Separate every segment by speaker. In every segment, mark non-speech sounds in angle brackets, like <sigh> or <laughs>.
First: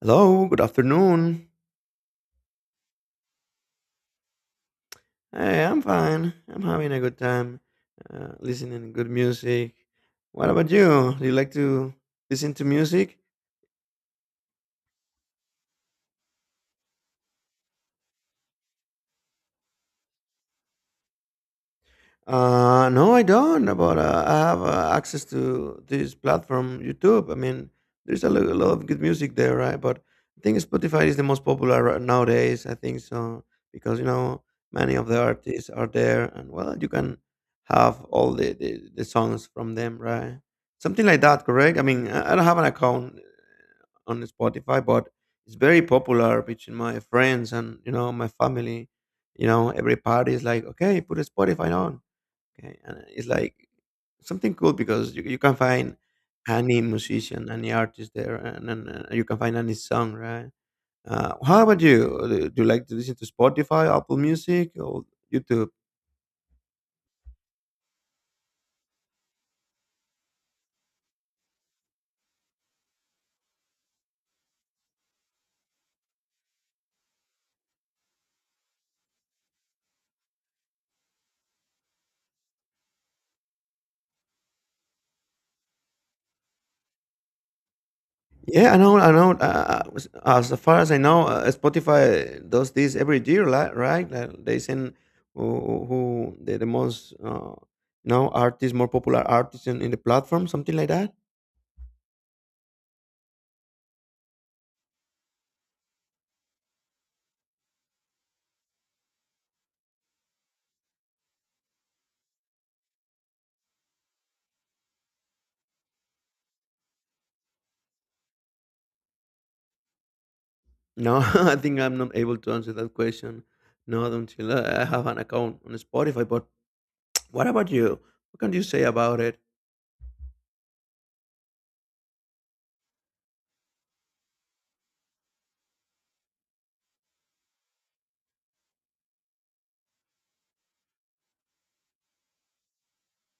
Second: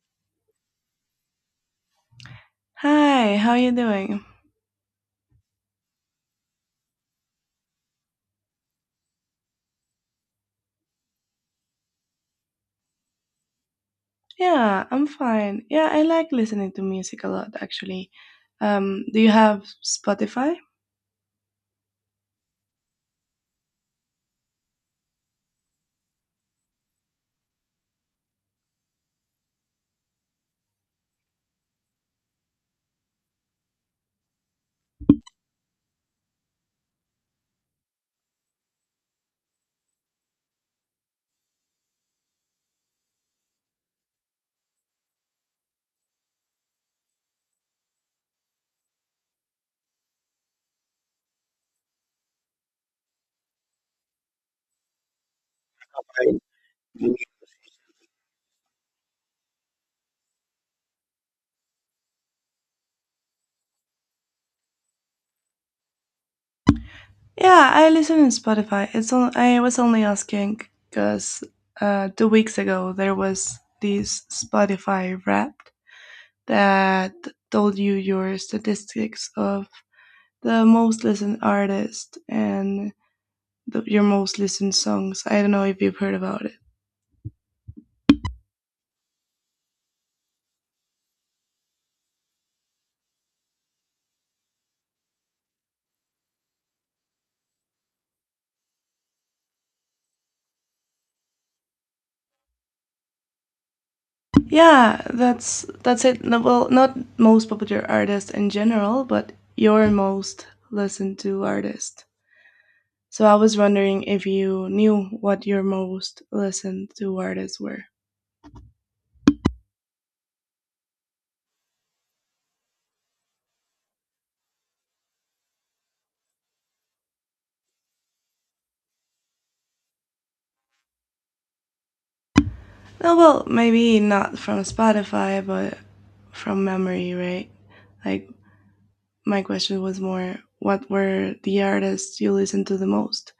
Speaker 1: Hello, good afternoon.
Speaker 2: Hi, how you doing?
Speaker 1: Hey, I'm fine. I'm having a good time listening to good music. What about you? Do you like to listen to music?
Speaker 2: Yeah, I'm fine. Yeah, I like listening to music a lot actually. Do you have Spotify?
Speaker 1: No, I don't. But I have access to this platform, YouTube. I mean, there's a lot of good music there, right? But I think Spotify is the most popular right nowadays. I think so because you know many of the artists are there, and well, you can have all the songs from them, right? Something like that, correct? I mean, I don't have an account on Spotify, but it's very popular between my friends and you know my family. You know, every party is like, okay, put a Spotify on. Okay, and it's like something cool because you can find any musician, any artist there, and you can find any song, right? How about you? Do you like to listen to Spotify, Apple Music, or YouTube?
Speaker 2: Yeah, I listen in Spotify. It's on, I was only asking because 2 weeks ago there was this Spotify Wrapped that told you your statistics of the most listened artist and your most listened songs. I don't know if you've heard about it.
Speaker 1: Yeah, I know. As far as I know, Spotify does this every year, right? Like they send who the most, artists, more popular artists in the platform, something like that.
Speaker 2: Yeah, that's it. No, well, not most popular artist in general, but your most listened to artist. So I was wondering if you knew what your most listened to artists were.
Speaker 1: No, <laughs> I think I'm not able to answer that question. Not until I have an account on Spotify. But <tsk> what about you? What can you say about it?
Speaker 2: No, well, maybe not from Spotify, but from memory, right? Like my question was more, what were the artists you listened to the most?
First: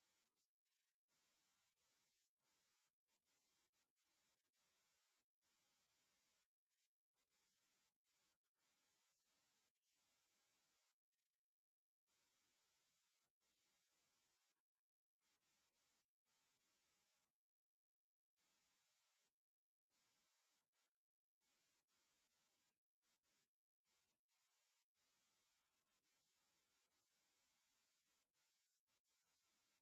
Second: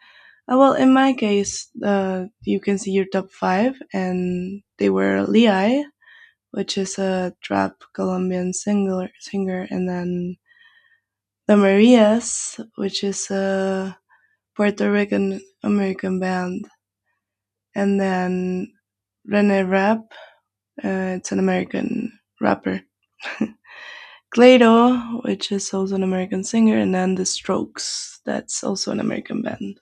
Speaker 2: Well, in my case, you can see your top five, and they were Lee, which is a trap Colombian singer, and then the Marias, which is a Puerto Rican American band, and then Rene Rap, it's an American rapper. <laughs> Clairo, which is also an American singer, and then The Strokes, that's also an American band.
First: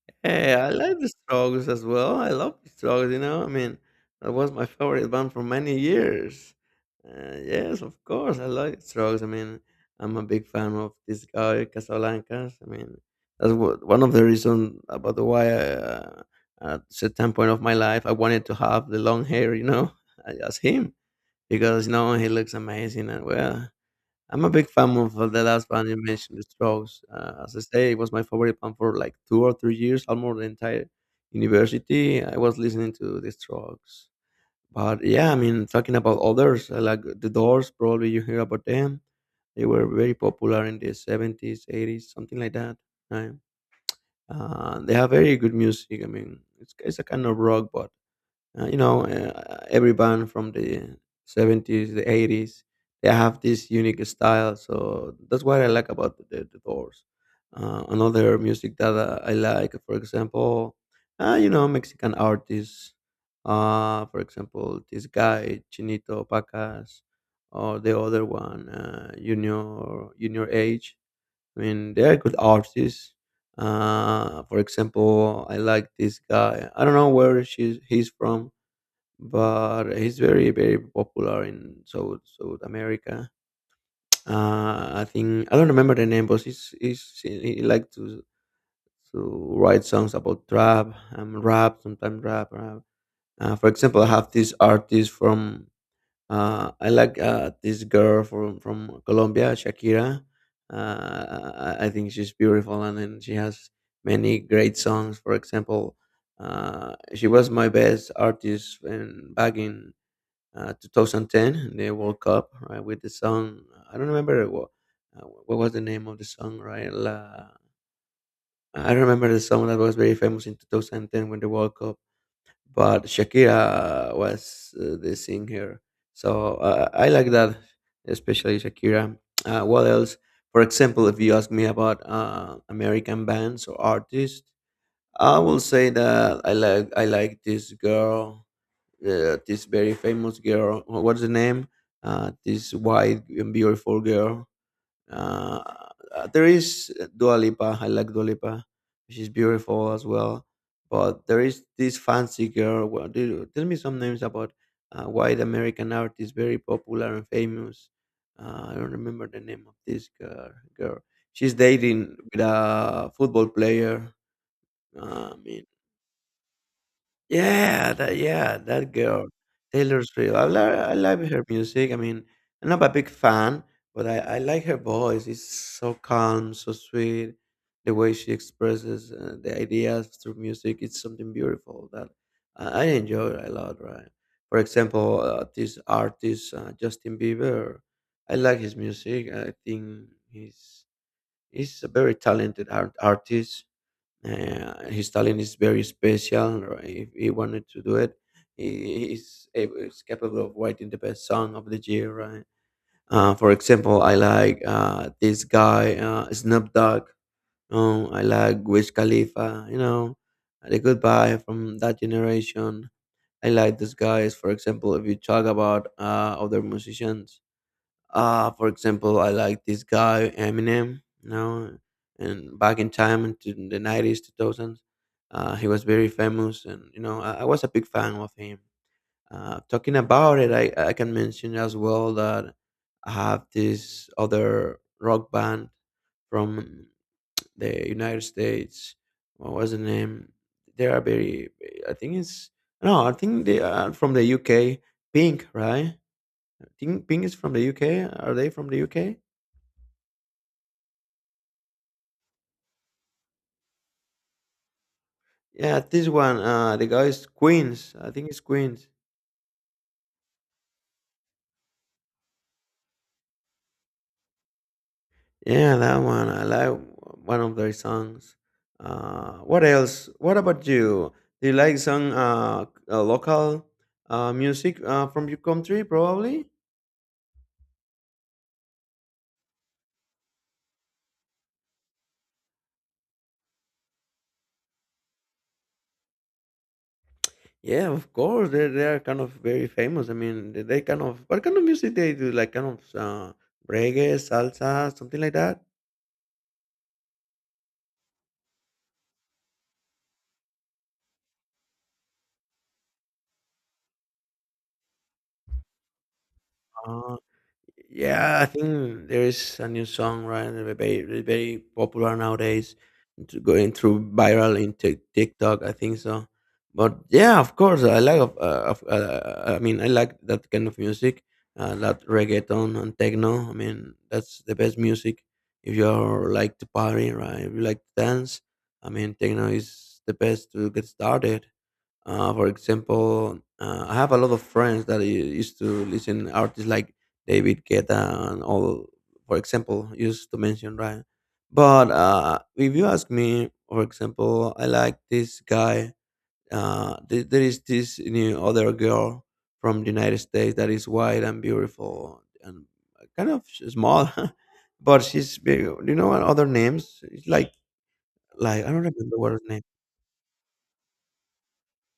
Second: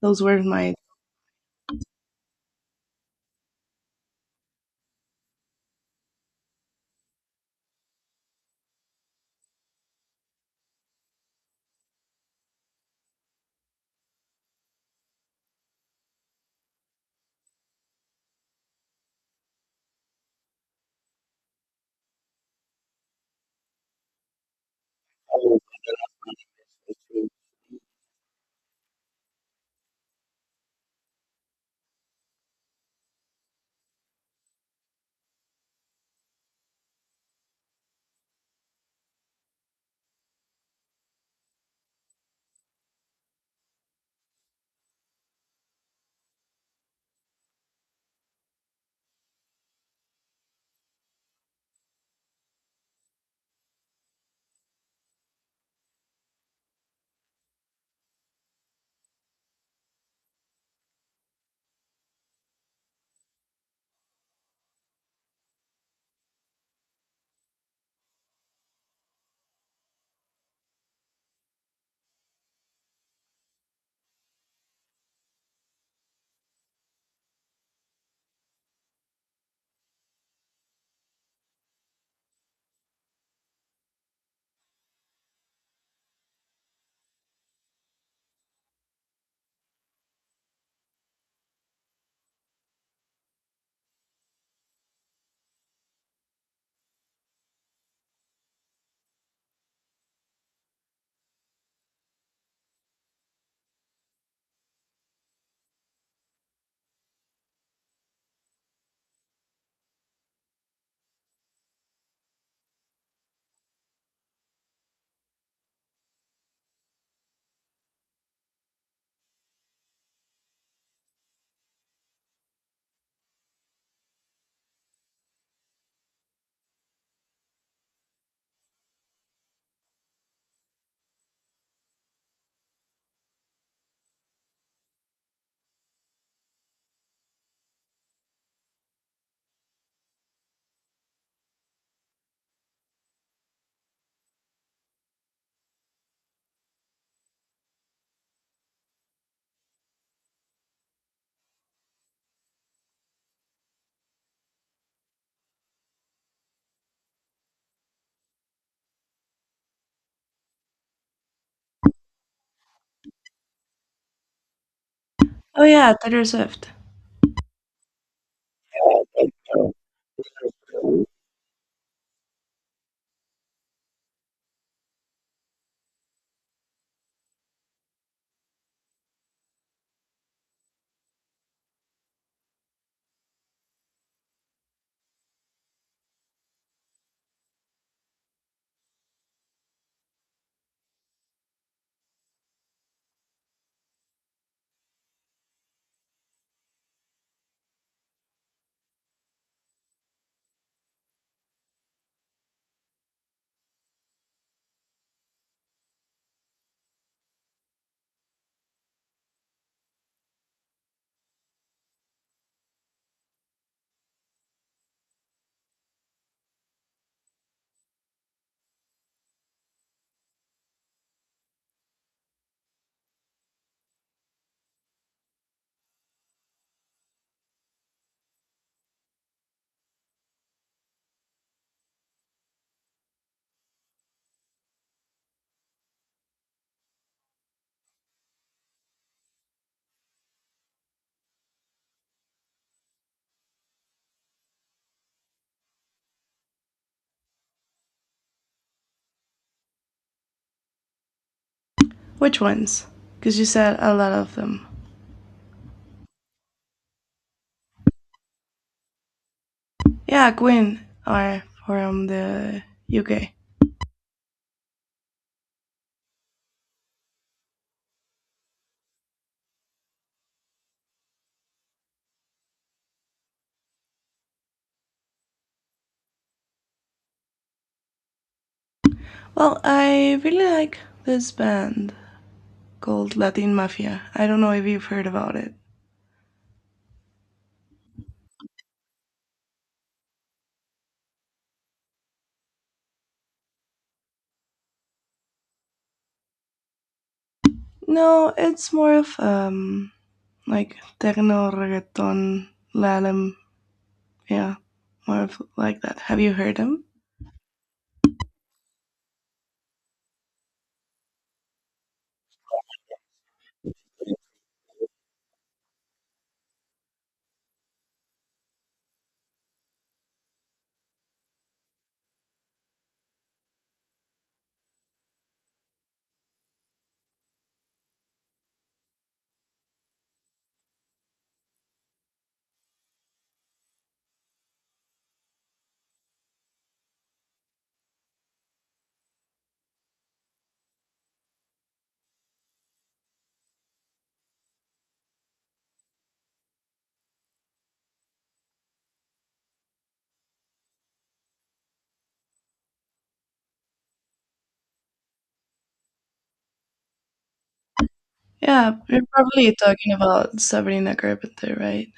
Speaker 2: Those were
Speaker 1: Hey, I
Speaker 2: my.
Speaker 1: like the Strokes as well. I love the Strokes. You know, I mean, that was my favorite band for many years. Yes, of course, I like the Strokes. I mean, I'm a big fan of this guy Casablancas. I mean, that's what, one of the reasons about the why I, uh, at certain point of my life I wanted to have the long hair. You know, <laughs> as him. Because no, he looks amazing. And well, I'm a big fan of the last band you mentioned, The Strokes. As I say, it was my favorite band for like 2 or 3 years, almost the entire university. I was listening to The Strokes. But yeah, I mean, talking about others, like The Doors, probably you hear about them. They were very popular in the 70s, 80s, something like that. Right? They have very good music. I mean, it's a kind of rock, but every band from the 70s, the 80s, they have this unique style. So that's what I like about the Doors. Another music that I like, for example, you know, Mexican artists. For example, this guy, Chinito Pacas, or the other one, Junior Age. I mean, they are good artists. For example, I like this guy. I don't know where he's from, but he's very popular in South America. I think I don't remember the name, but he he like to write songs about trap, rap, sometimes rap. For example, I have this artist from I like this girl from Colombia, Shakira. I think she's beautiful, and then she has many great songs. For example, she was my best artist back in 2010, the World Cup, right? With the song, I don't remember what was the name of the song, right? I don't remember the song that was very famous in 2010 when the World Cup, but Shakira was the singer. So I like that, especially Shakira. What else? For example, if you ask me about American bands or artists, I will say that I like this girl this very famous girl. What's the name? This white and beautiful girl. Uh, there is Dua Lipa. I like Dua Lipa. She's beautiful as well. But there is this fancy girl. Well, tell me some names about white American artist, very popular and famous. I don't remember the name of this girl. Girl. She's dating with a football player. I
Speaker 2: Oh,
Speaker 1: mean,
Speaker 2: yeah, Taylor Swift.
Speaker 1: yeah, that girl, Taylor Swift. I love her music. I mean, I'm not a big fan, but I like her voice. It's so calm, so sweet. The way she expresses the ideas through music, it's something beautiful that I enjoy a lot. Right? For example, this artist Justin Bieber, I like his music. I think he's a very talented artist. His talent is very special. Right? If he wanted to do it, he's able, he's capable of writing the best song of the year. Right? For example, I like this guy Snoop Dogg. I like Wiz Khalifa. You know, the goodbye from that generation. I like these guys. For example, if you talk about other musicians, for example, I like this guy Eminem, you know, and back in time into the 90s, 2000s, he was very famous, and you know, I was a big fan of him. Talking about it, I can mention as well that I have this other rock band from the United States. What was the name? They are very, I think it's no, I think they are from the UK. Pink, right? I think Pink is from the UK. Are they from the UK?
Speaker 2: Which ones? Because you said a lot of them.
Speaker 1: Yeah, this one, the guy's Queens. I think it's Queens.
Speaker 2: Yeah, Queen are from the UK.
Speaker 1: Yeah, that one. I like one of their songs. What else? What about you? Do you like some local music from your country, probably?
Speaker 2: Well, I really like this band called Latin Mafia. I don't know if you've heard about it.
Speaker 1: Yeah, of course. They are kind of very famous. I mean, they kind of what kind of music they do? Like kind of reggae, salsa, something like that.
Speaker 2: No, it's more of like techno reggaeton lalem. Yeah, more of like that. Have you heard them?
Speaker 1: Yeah, I think there is a new song, right? Very popular nowadays, to going through viral in TikTok. I think so. But yeah, of course, I like. I mean, I like that kind of music, that reggaeton and techno. I mean, that's the best music. If you are like to party, right? If you like to dance, I mean, techno is the best to get started. For example, I have a lot of friends that used to listen artists like David Guetta and all. For example, used to mention right. But if you ask me, for example, I like this guy. There is this new other girl from the United States that is white and beautiful and kind of small, <laughs> but she's big. Do you know what other names? It's like I
Speaker 2: Yeah,
Speaker 1: don't
Speaker 2: you're
Speaker 1: remember what her
Speaker 2: probably
Speaker 1: name.
Speaker 2: talking about Sabrina Carpenter, right?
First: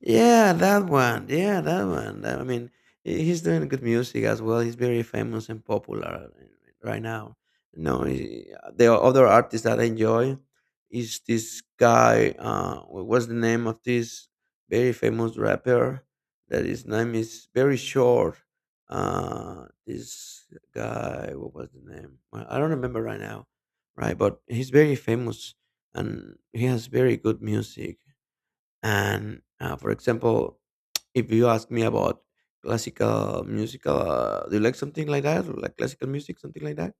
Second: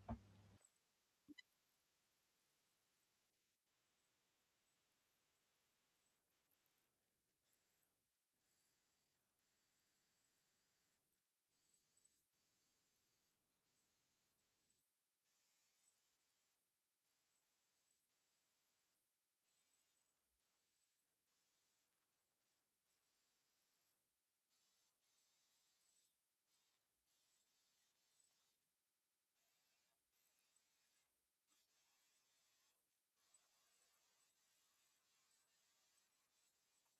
Speaker 1: Yeah, that one. Yeah, that one. I mean, he's doing good music as well. He's very famous and popular right now. No, he- The other artist that I enjoy is this guy. What was the name of this very famous rapper? That his name is very short. This guy. What was the name? Well, I don't remember right now. Right, but he's very famous and he has very good music. And for example, if you ask me about classical musical, do you like something like that, or like classical music, something like that?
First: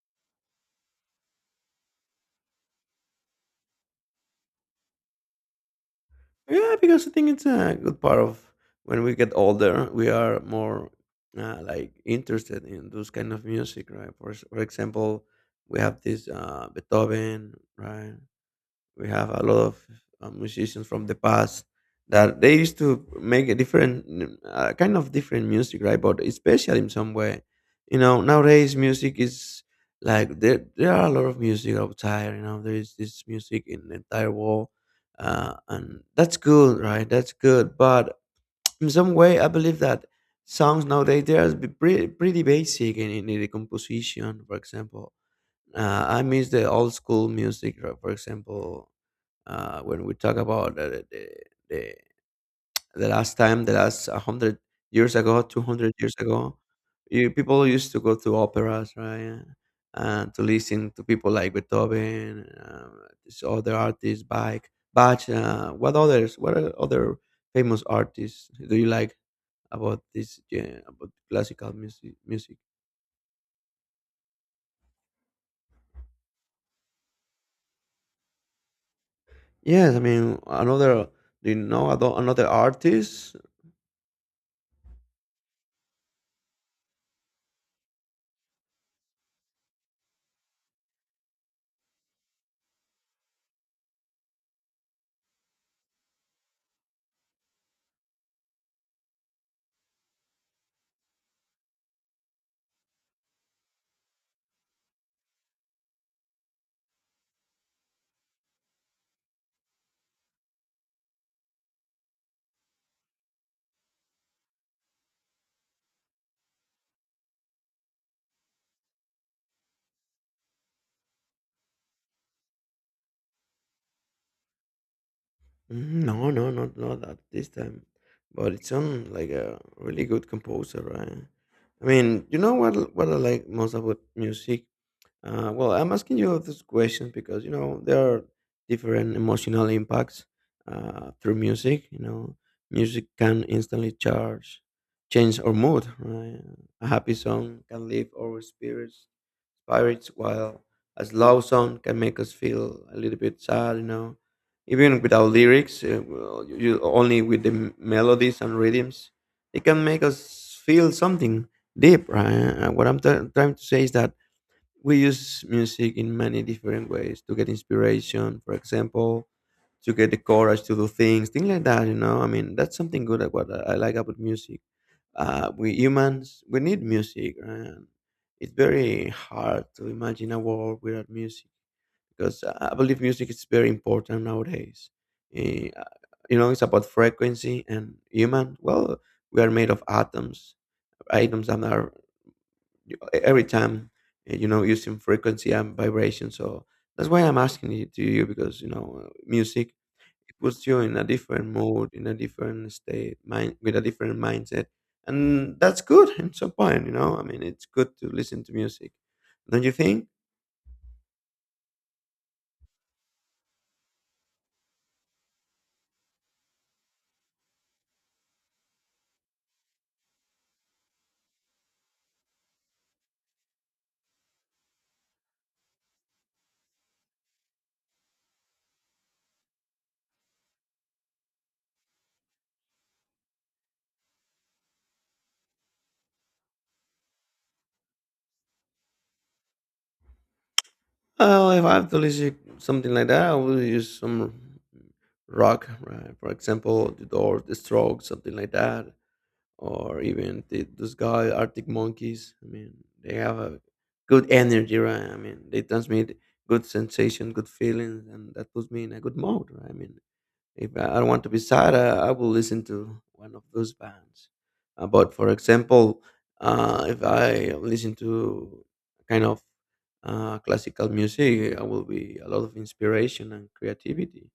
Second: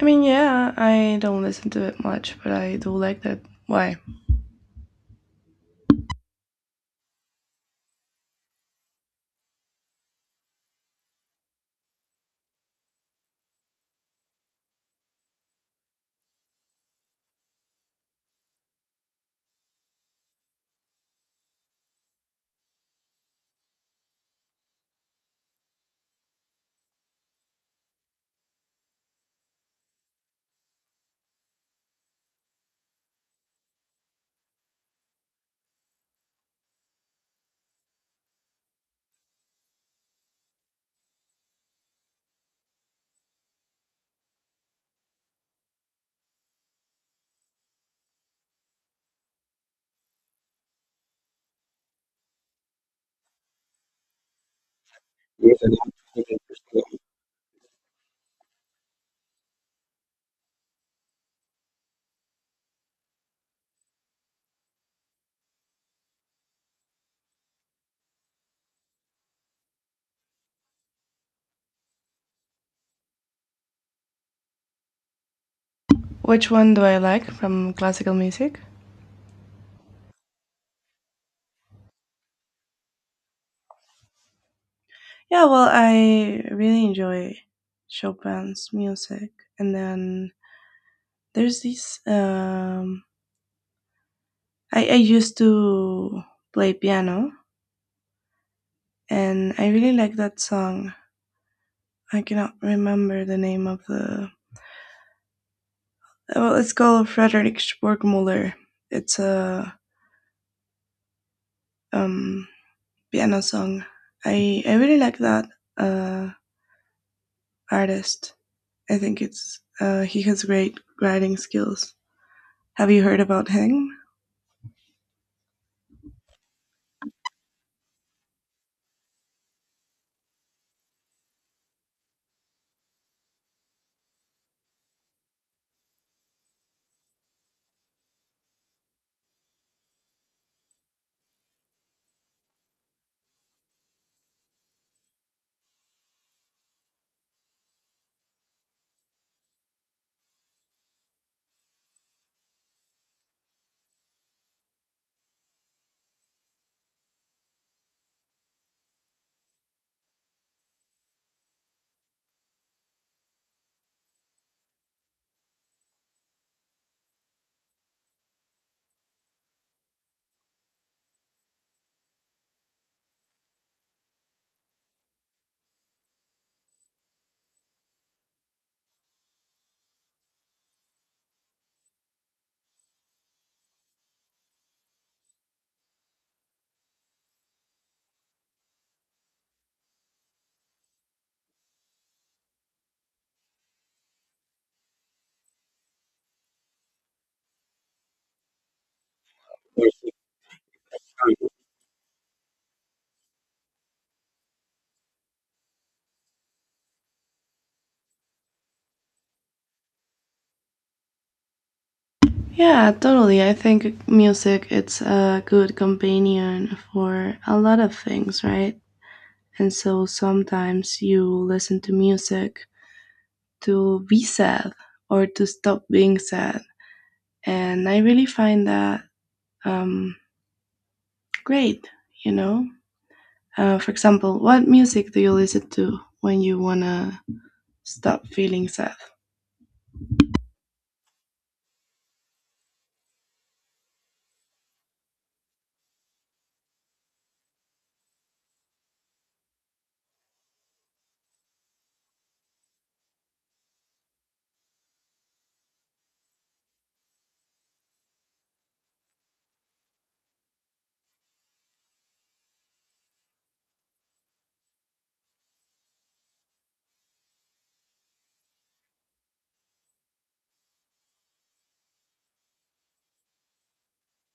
Speaker 2: I mean, yeah, I don't listen to it much, but I do like that. Why?
Speaker 1: Yeah, because I think it's a good part of when we get older, we are more like interested in those kind of music, right? For for example, we have this Beethoven, right? We have a lot of musicians from the past that they used to make a different kind of different music, right? But it's special in some way. You know, nowadays music is like there are a lot of music outside. You know, there is this music in the entire world, and that's good, right? That's good. But in some way, I believe that songs nowadays they are pretty basic in the composition. For example, I miss the old school music, right, for example, when we talk about the, the last time, the last 100 years ago, 200 years ago, people used to go to operas, right? To listen to people like Beethoven, this other artists, Bach. What others? What are other famous artists do you like about this? Yeah, about classical music. Music.
Speaker 2: Which one do I like from classical music?
Speaker 1: Yes, I mean another. Do you know another artist?
Speaker 2: Yeah, well, I really enjoy Chopin's music. And then there's this I used to play piano and I really like that song. I cannot remember the name of the well, it's called Frederick Sporkmuller. It's a um piano song. I really like that uh artist. I think it's he has great writing skills. Have you heard about him?
Speaker 1: Mhm. No, not at this time. But it sounds like a really good composer, right? I mean, you know what I like most about music? Well, I'm asking you this question because you know there are different emotional impacts through music. You know, music can instantly change our mood. Right? A happy song can lift our spirits while a slow song can make us feel a little bit sad, even without lyrics. Well, only with the melodies and rhythms, it can make us feel something deep, right? What I'm trying to say is that we use music in many different ways to get inspiration, for example to get the courage to do things like that. I mean, that's something good at what I like about music. We humans we need music, and it's very hard to imagine a world without music, because I believe music is very important nowadays. Eh, uh, it's about frequency and human, well, we are made of atoms, that are every time, using frequency and vibration. So that's why I'm asking it to you, because music, it puts you in a different mood, in a different state, mind with a different mindset, and that's good in some point. I mean, it's good to listen to music, don't you think?
Speaker 2: Yeah, totally. I think music it's a good companion for a lot of things, right? And so sometimes you listen to music to be sad or to stop being sad. And I really find that um, great, you know? For example, what music do you listen to when you want to stop feeling sad?
Speaker 1: Well, if I have to listen something like that, I will use some rock, right? For example, The Doors, The Strokes, something like that, or even this guy Arctic Monkeys. I mean, they have a good energy, right? I mean, they transmit good sensation, good feelings, and that puts me in a good mode. Right? I mean, if I don't want to be sad, I will listen to one of those bands. But for example, if I listen to kind of classical music, I will be a lot of inspiration and creativity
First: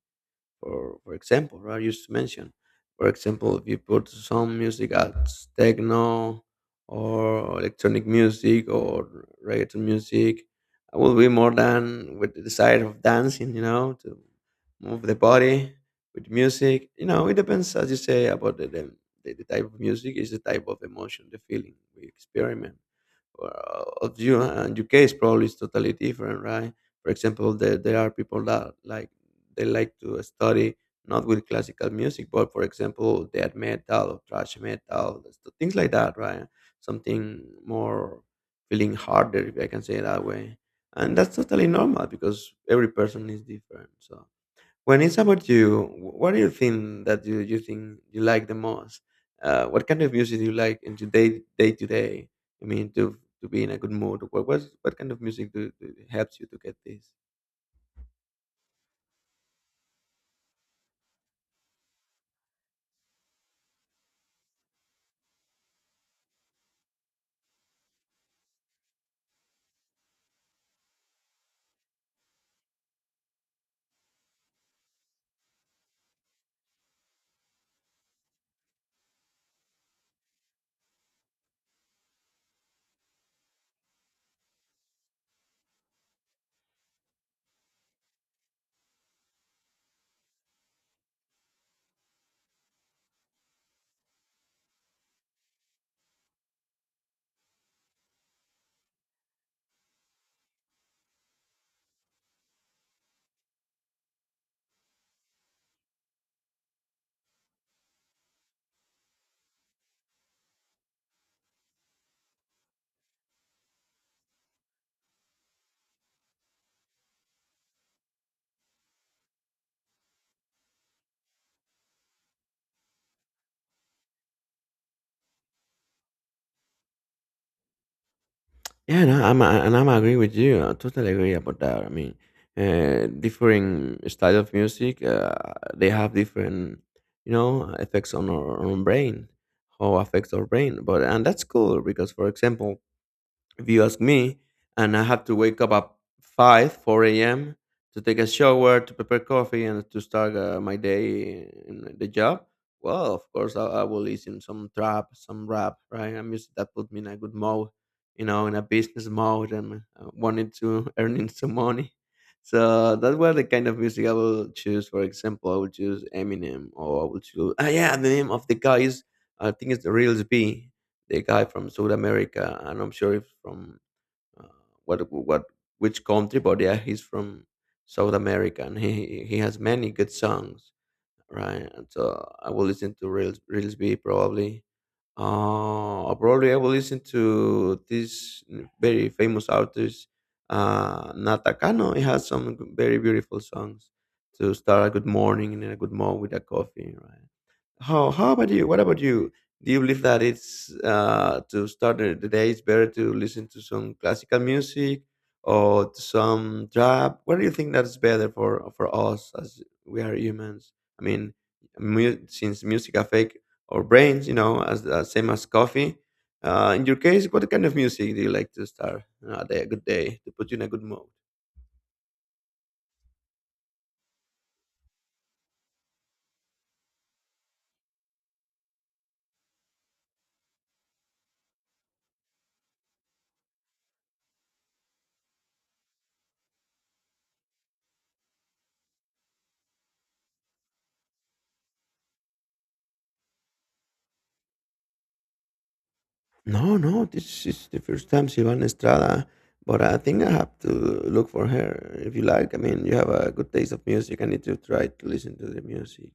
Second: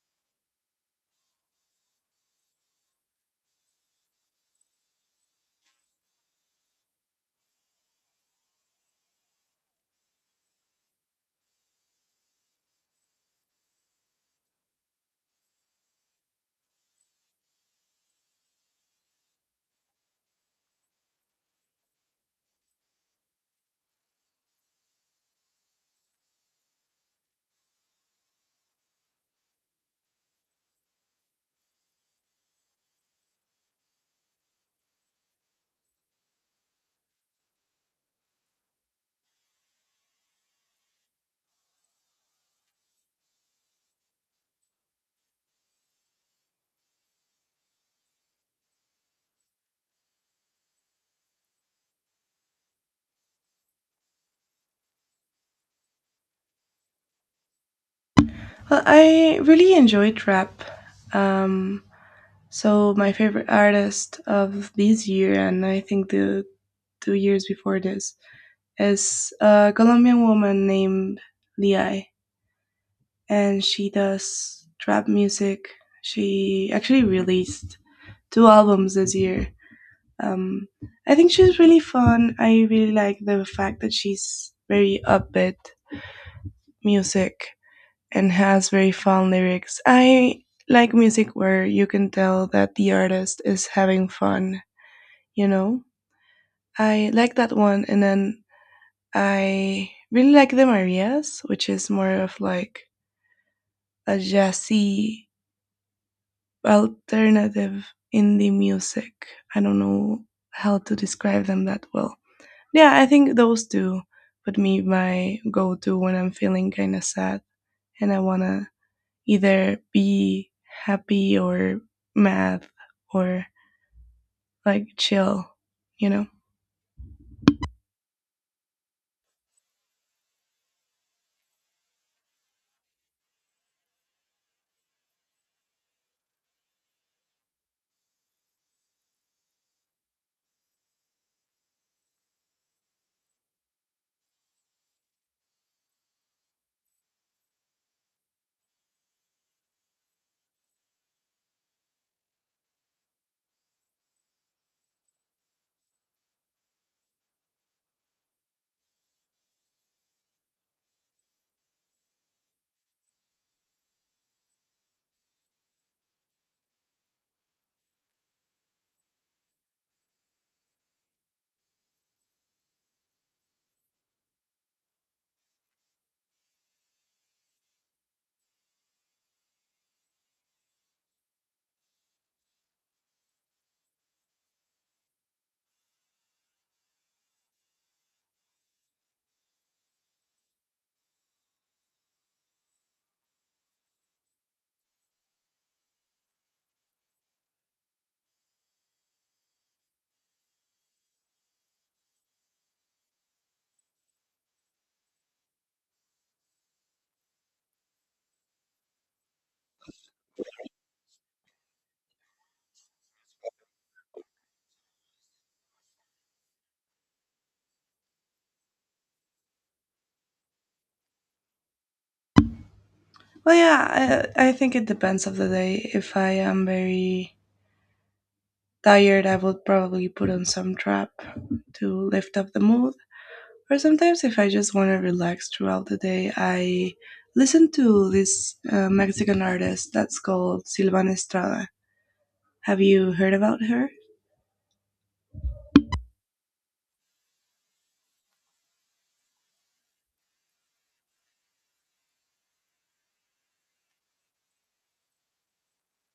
Speaker 1: for example, right? You just mentioned, for example, if you put some music as techno or electronic music or reggaeton music, I will be more than with the side of dancing, to move the body with music. It depends, as you say, about the type of music is the type of emotion, the feeling we experiment, of you, and your case probably is totally different, right? For example there are people that like, they like to study, not with classical music but for example death metal or thrash metal, so things like that, right? Something more feeling harder, if I can say it that way. And that's totally normal because every person is different. So when it's about you, what do you think that you think you like the most? What kind of music do you like in today day to day? I mean, to be in a good mood. What kind of music do helps you to get this?
Speaker 2: Well, I really enjoyed rap. Um, So my favorite artist of this year, and I think the 2 years before this, is a Colombian woman named Liai, and she does trap music. She actually released two albums this year. Um, I think she's really fun. I really like the fact that she's very upbeat music and has very fun lyrics. I like music where you can tell that the artist is having fun, you know? I like that one, and then I really like the Marias, which is more of like a jazzy alternative indie music. I don't know how to describe them that well. Yeah, I think those two would be my go-to when I'm feeling kind of sad and I wanna either be happy or mad or like chill, you know.
Speaker 1: Yeah, no, I'm and I'm agree with you. I totally agree about that. I mean, different style of music, they have different, effects on our own brain, how affects our brain. But and that's cool because, for example, if you ask me, and I have to wake up at 5, 4 a.m. to take a shower, to prepare coffee, and to start my day in the job. Well, of course, I will listen some trap, some rap, right? And music that put me in a good mode, in a business mode, and wanting to <laughs> earning some money. So that was the kind of music I will choose. For example, I will choose Eminem, or I will choose. Ah, yeah, the name of the guy is, I think it's the Reels B, the guy from South America, and I'm sure he's from, uh, what which country, but yeah, he's from South America, and he has many good songs, right? And so I will listen to Reels B probably. Probably I will listen to this very famous artist, Natakano. He has some very beautiful songs to start a good morning, and a good morning with a coffee, right? How about you? What about you? Do you believe that it's, to start the day? It's better to listen to some classical music or to some trap. What do you think that's better for us as we are humans? I mean, since music affect our brains, as, same as coffee. In your case, what kind of music do you like to start, a day, a good day to put you in a good mood?
Speaker 2: Well, yeah, I think it depends of the day. If I am very tired, I would probably put on some trap to lift up the mood. Or sometimes, if I just want to relax throughout the day, I listen to this Mexican artist that's called Silvana Estrada. Have you heard about her?
Speaker 1: No, no, this is the first time Silvana Estrada, but I think I have to look for her, if you like. I mean, you have a good taste of music. I need to try to listen to the music.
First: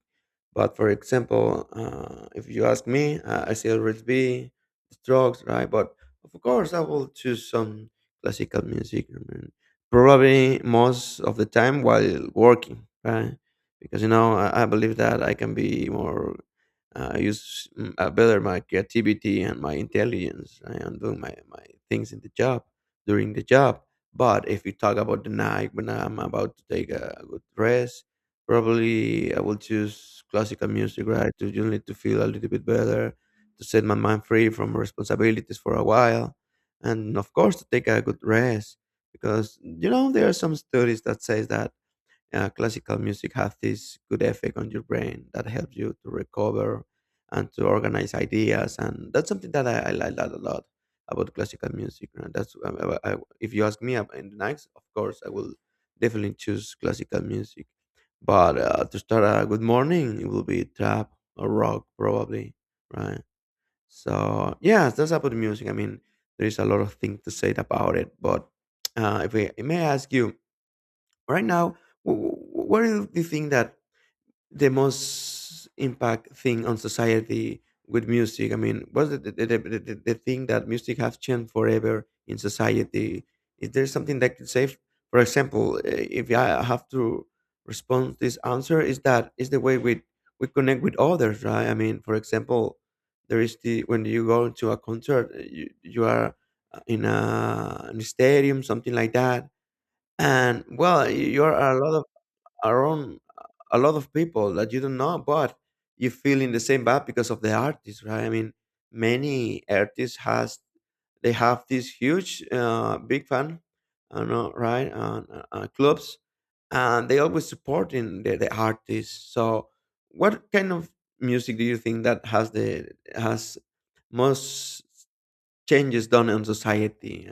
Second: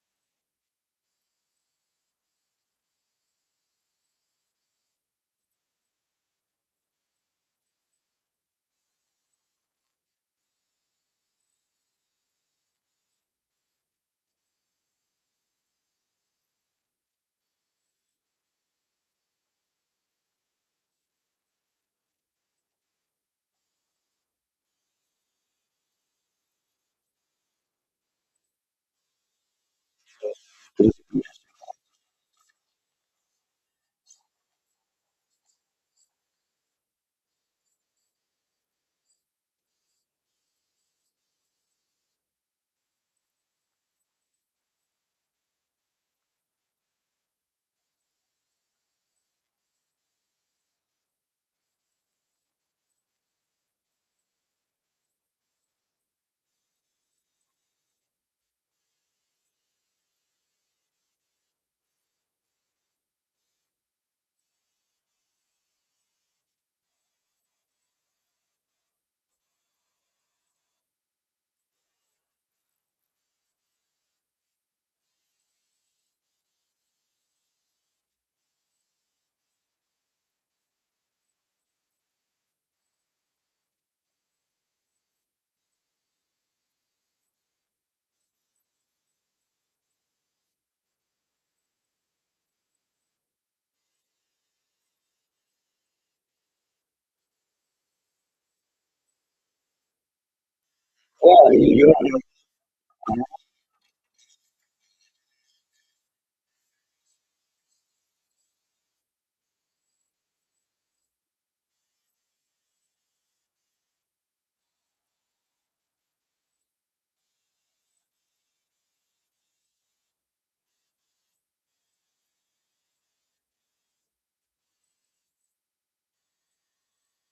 Speaker 1: But for example, if you ask me, I still read B, the Strokes, right? But of course, I will choose some classical music. I mean, probably most of the time while working, right? Because I believe that I can be more use better my creativity and my intelligence. I am doing my things in the job, during the job. But if we talk about the night when I'm about to take a good rest, probably I will choose classical music, right? To just need to feel a little bit better, to set my mind free from responsibilities for a while, and of course to take a good rest. Because there are some studies that says that classical music has this good effect on your brain, that helps you to recover and to organize ideas, and that's something that I like that a lot about classical music. And that's, if you ask me in the next, of course I will definitely choose classical music. But to start a good morning it will be trap or rock probably, right? So yeah, that's about the music. I mean, there is a lot of things to say about it. But if we may ask you, right now, what do you think that the most impact thing on society with music? I mean, what's the thing that music has changed forever in society? Is there something that could say, for example, if I have to respond this answer, is that is the way we connect with others, right? I mean, for example, there is the when you go to a concert, you are, in a stadium, something like that. And well, you
Speaker 2: Yeah,
Speaker 1: are a
Speaker 2: you
Speaker 1: lot around a lot of people that you don't know, but you feel in the same vibe because of the artist, right? I mean, many artists has they have this huge, big fan, I don't know, right? Clubs, and they always supporting the artists. So, what kind of music do you think that has most changes done in society?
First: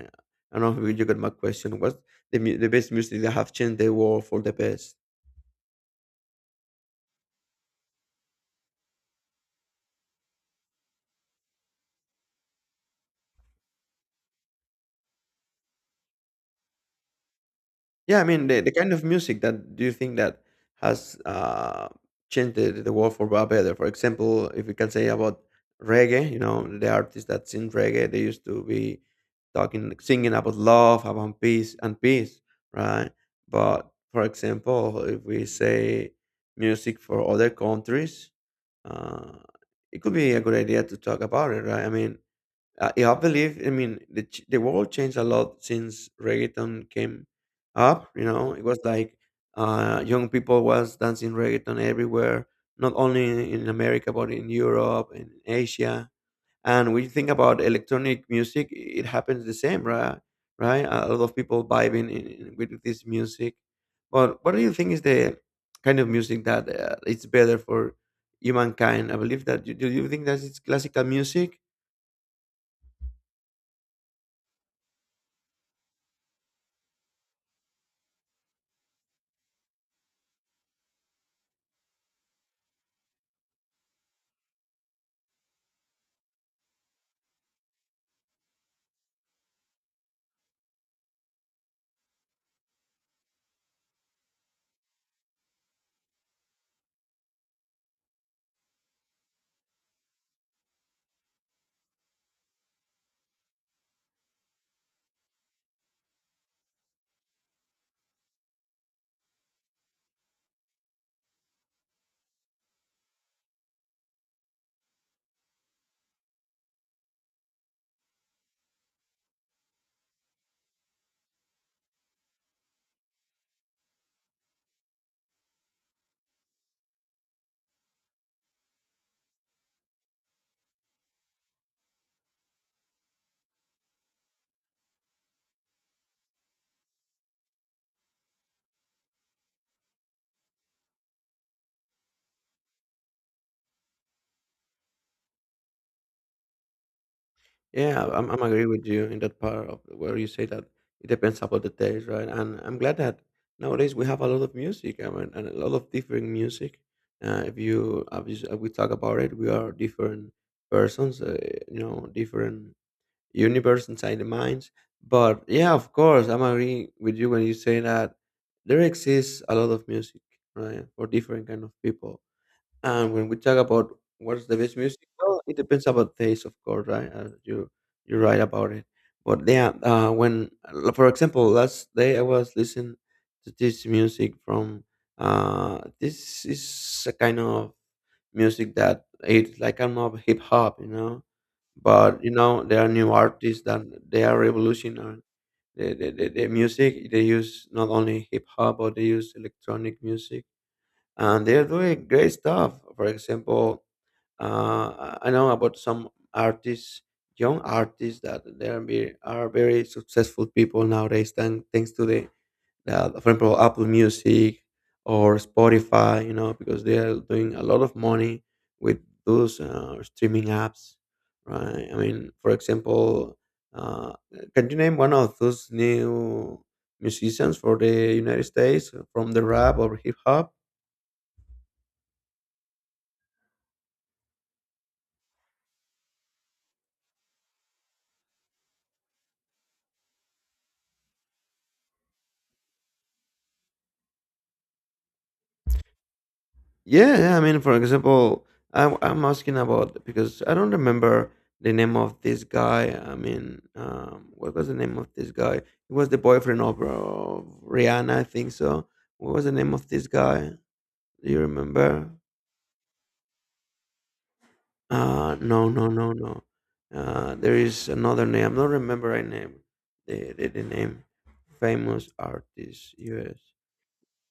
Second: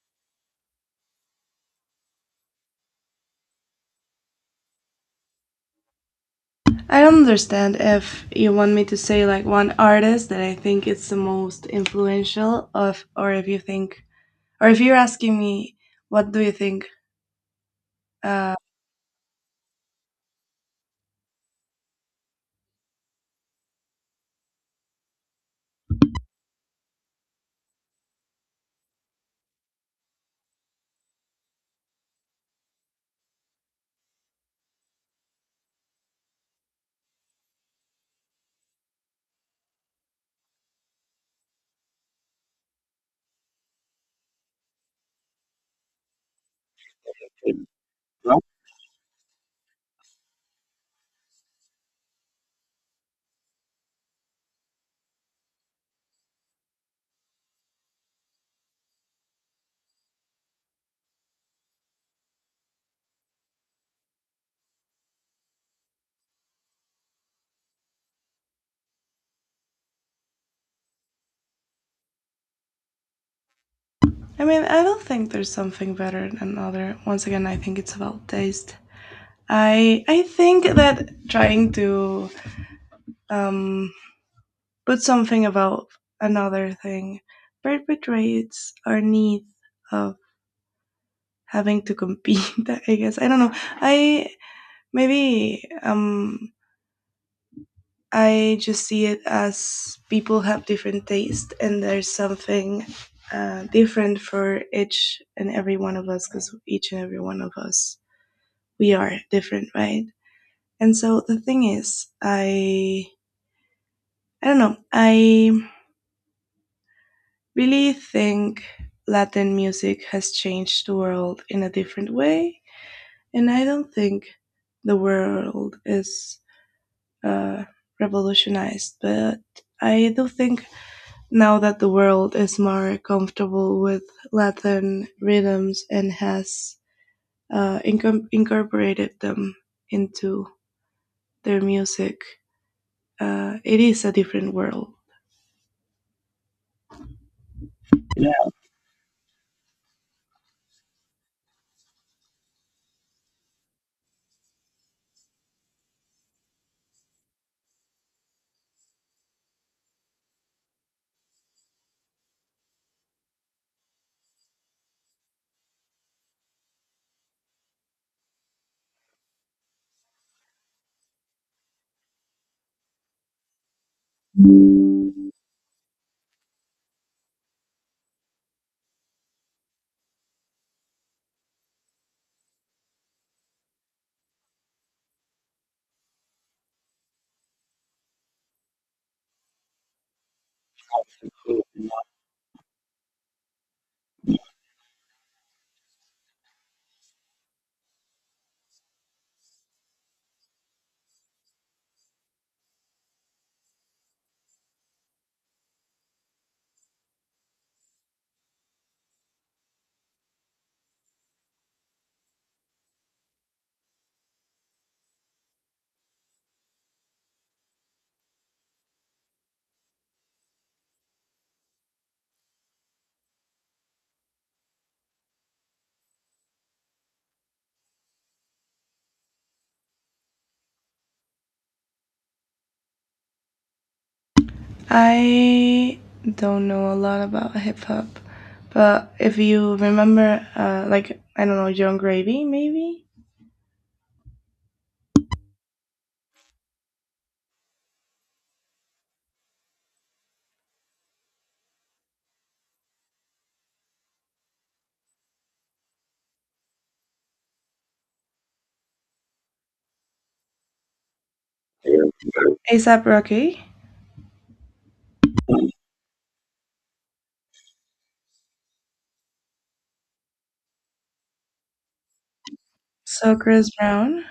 Speaker 1: I don't know if you got my question. What's the best music that have changed the world for the best?
Speaker 2: I don't understand if you want me to say like one artist that I think is the most influential of, or if you think, or if you're asking me, what do you think
Speaker 1: Yeah, I mean
Speaker 2: uh,
Speaker 1: the kind of music that do you think that has, changed the world for better? For example, if we can say about reggae, the artists that sing reggae, they used to be talking, singing about love, about peace and peace, right? But for example, if we say music for other countries, uh, it could be a good idea to talk about it, right? I mean, yeah, I believe. I mean, the world changed a lot since reggaeton came up. It was like young people was dancing reggaeton everywhere, not only in America but in Europe and Asia. And when you think about electronic music, it happens the same, right? Right, a lot of people vibing with this music. But what do you think is the kind of music that, it's better for humankind? I believe that. Do you think that it's classical music?
Speaker 2: I mean, I don't think there's something better than other. Once again, I think it's about taste. I think that trying to um, put something about another thing perpetuates our need of having to compete. <laughs> I guess I don't know. I maybe I just see it as people have different taste, and there's something different for each and every one of us because each and every one of us we are different, right? And so the thing is, I don't know. I really think Latin music has changed the world in a different way, and I don't think the world is uh, revolutionized, but I do think now that the world is more comfortable with Latin rhythms and has incorporated them into their music, it is a different world.
Speaker 1: Yeah, I'm
Speaker 2: Yeah.
Speaker 1: agree with you in that part of where you say that it depends about the taste, right? And I'm glad that nowadays we have a lot of music, I mean, and a lot of different music. If you obviously if we talk about it, we are different persons, different universe inside the minds. But yeah, of course, I'm agree with you when you say that there exists a lot of music, right, for different kind of people, and when we talk about what's the best music, well, it depends about taste, of course, right? You're right about it. But yeah, when for example, last day I was listening to this music from, this is a kind of music that it's like kind of hip hop. But there are new artists that they are revolutionary. The music they use not only hip hop, but they use electronic music and they are doing great stuff. For example, I know about some artists, young artists that they are very successful people nowadays, thanks to the, the, for example, Apple Music or Spotify, because they are doing a lot of money with those streaming apps, right? I mean, for example, uh, can you name one of those new musicians for the United States from the rap or hip hop?
Speaker 2: I don't know a lot about hip hop, but if you remember, like I don't know, John Gravy maybe,
Speaker 1: Yeah, yeah. I mean, for example, I'm asking about because I don't remember the name of this guy. I mean, what was the name of this guy? He was the boyfriend of Rihanna, I think so. What was the name of this guy? Do you remember?
Speaker 2: ASAP Rocky,
Speaker 1: No, no, no, no. There is another name. I'm not remember I name. The name, famous artist,
Speaker 2: so
Speaker 1: U.S.
Speaker 2: Chris Brown.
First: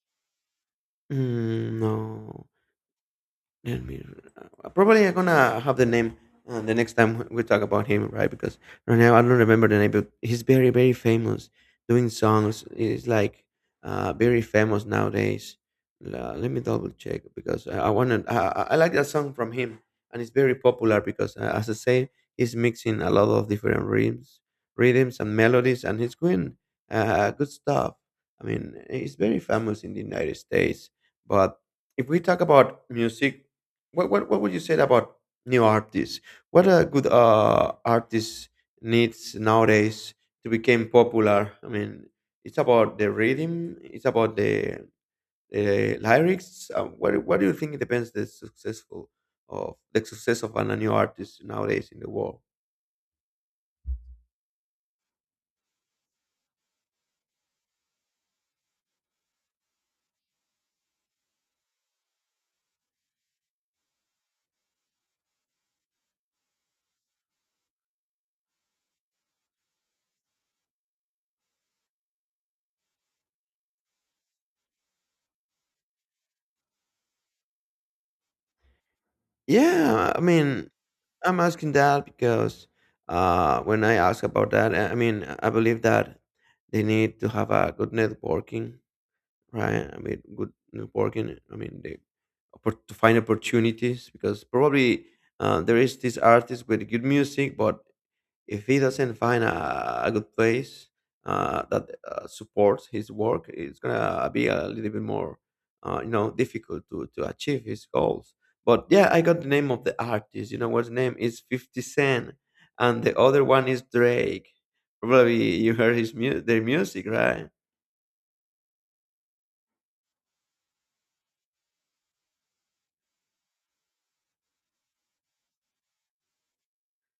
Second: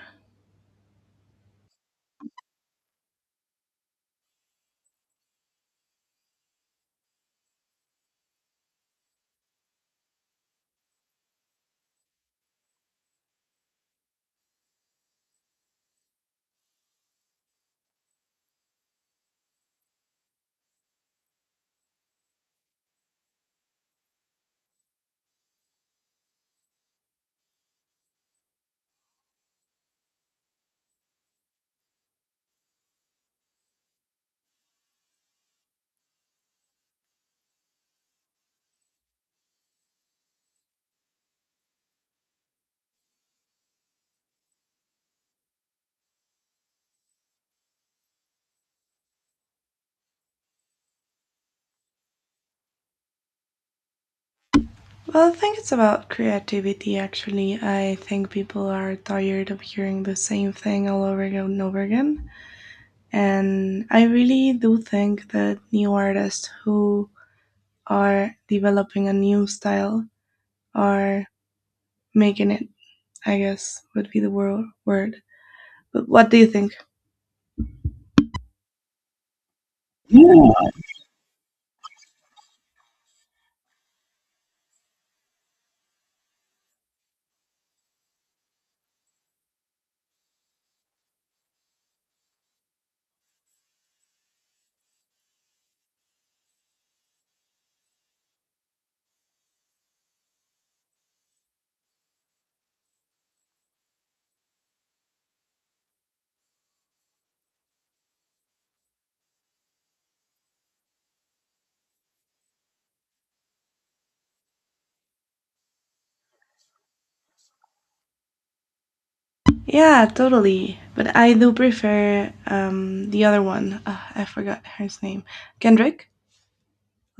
Speaker 1: Mm, no. Elmir. Probably I'm gonna have the name the next time we talk about him, right? Because right now I don't remember the name, but he's very, very famous doing songs. He's like very famous nowadays. Let me double check because I wanna. I like that song from him, and it's very popular because, as I say, he's mixing a lot of different rhythms and melodies, and he's doing good stuff. I mean, he's very famous in the United States, but if we talk about music, what would you say about new artists? What a good artist needs nowadays to become popular. I mean, it's about the rhythm. It's about the lyrics. What do you think depends the success of a new artist nowadays in the world?
Speaker 2: Well, I think it's about creativity. Actually, I think people are tired of hearing the same thing all over again, and I really do think that new artists who are developing a new style are making it, I guess, would be the word. But what do you think?
Speaker 1: Yeah, I
Speaker 2: Yeah.
Speaker 1: mean, I'm asking that because when I ask about that, I mean, I believe that they need to have a good networking, right? I mean, good networking. I mean, they to find opportunities because probably there is this artist with good music, but if he doesn't find a good place that supports his work, it's gonna be a little bit more, difficult to achieve his goals. But yeah, I got the name of the artist. You know what's name is Fifty Cent, and the other one is Drake. Probably you heard their music, right?
Speaker 2: Yeah, totally. But I do prefer the other one. I forgot her name. Kendrick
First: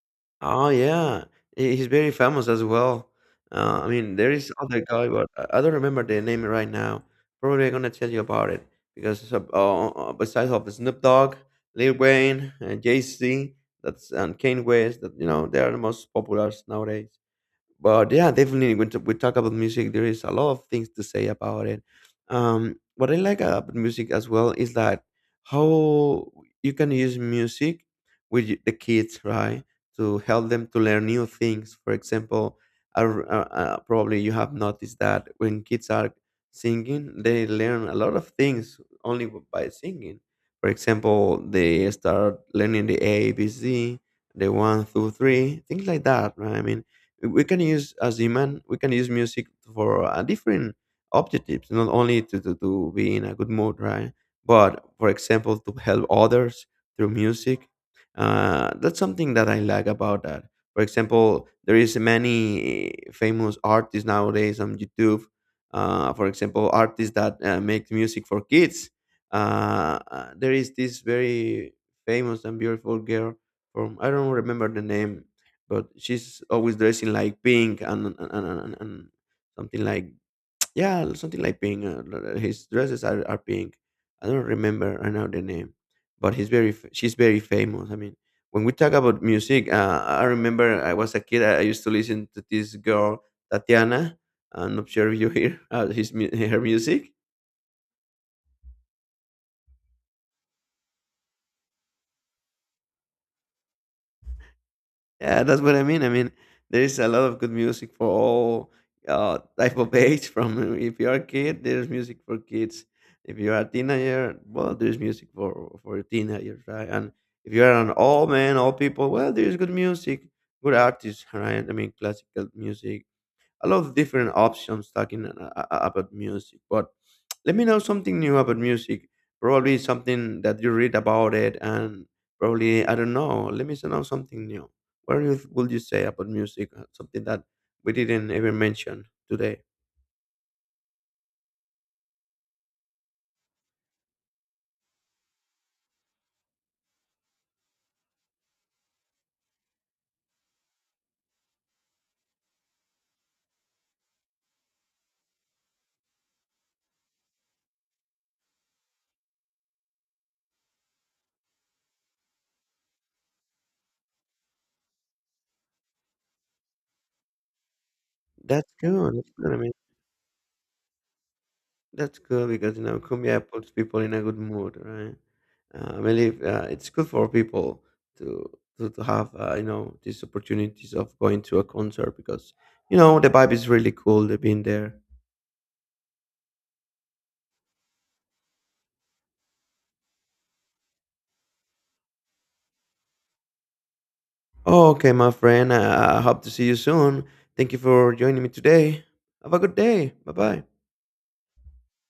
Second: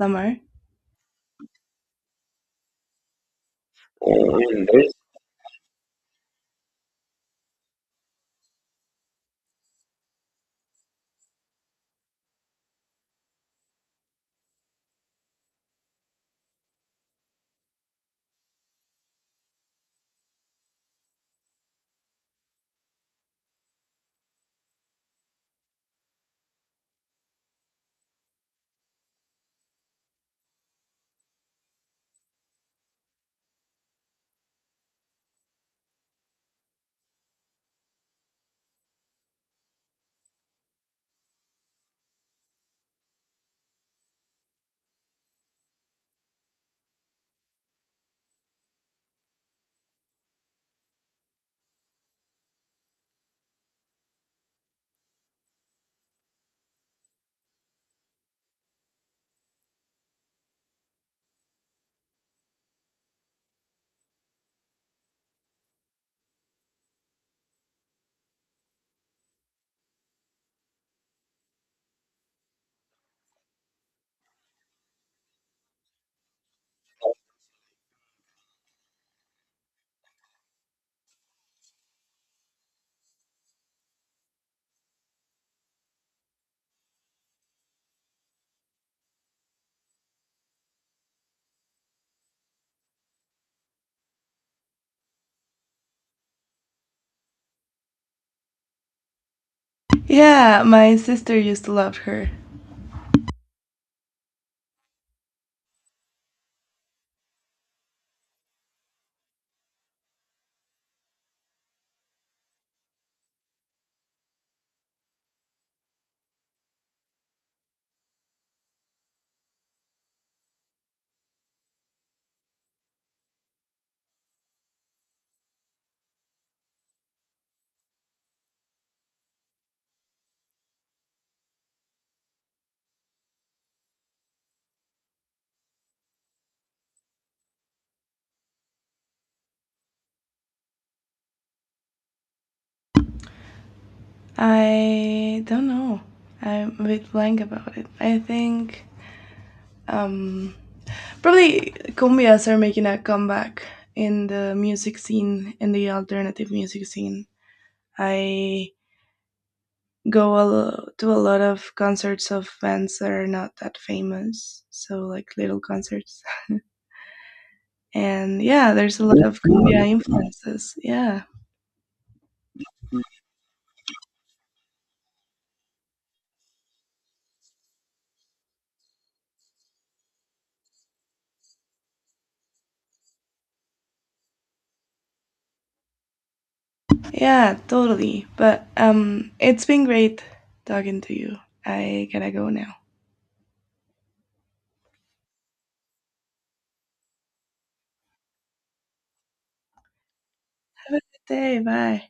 Speaker 2: Lamar.
Speaker 1: Oh yeah, he's very famous as well. I mean, there
Speaker 2: Oh,
Speaker 1: is
Speaker 2: and
Speaker 1: other
Speaker 2: there's
Speaker 1: guy, but I don't remember the name right now. Probably I'm gonna tell you about it because besides of Snoop Dogg, Lil Wayne, and Jay Z, that's and Kanye West, that you know they are the most popular nowadays. But yeah, definitely when we talk about music there is a lot of things to say about it. What I like about music as well is that how you can use music with the kids, right, to help them to learn new things. For example, uh, probably you have noticed that when kids are singing they learn a lot of things only by singing. For example, they start learning the ABC, the one two three, things like that, right? I mean, we can use as human we can use music for different objectives, not only to be in a good mood, right, but for example to help others through music. That's something that I like about that. For example, there is many famous artists nowadays on YouTube. For example, artists that make music for kids. There is this very famous and beautiful girl from, I don't remember the name, but she's always dressing like pink and something like, <tsk> yeah, something like pink. His dresses are pink. I don't remember right now the name, but he's she's very famous. I mean, when we talk about music, I remember I was a kid, I used to listen to this girl Tatiana. I'm not sure if you hear <laughs> her music.
Speaker 2: Yeah, my sister used to love her.
Speaker 1: Yeah, that's what I mean. I mean, there is a lot of good music for all type of age. <laughs> From if you are a kid, there's music for kids. If you are a teenager, well, there's music for teenagers, right? And if you are an all man, all people, well, there's good music, good artists, right? I mean, classical music, a lot of different options talking about music. But let me know something new about music. Probably something that you read about it, and probably I don't know. Let me know something new. What would you say about music? Something that we didn't even mention today.
Speaker 2: I don't know. I'm a bit blank about it. I think um, probably cumbias are making a comeback in the music scene, in the alternative music scene. I go a to a lot of concerts of bands that are not that famous, so like little concerts. <laughs> And
Speaker 1: That's
Speaker 2: yeah, there's a
Speaker 1: good.
Speaker 2: lot
Speaker 1: That's
Speaker 2: of
Speaker 1: good. I
Speaker 2: cool.
Speaker 1: mean,
Speaker 2: cumbia influences. Yeah,
Speaker 1: that's cool because you know cumbia puts people in a good mood, right? I believe it's good for people to to have these opportunities of going to a concert because you know the vibe is really cool. They've been there.
Speaker 2: yeah, totally. But it's been great talking to you. I gotta go now.
Speaker 1: Oh, okay, my friend. I hope to see you soon. Thank you for joining me today. Have a good day. Bye bye.
Speaker 2: Hey, bye.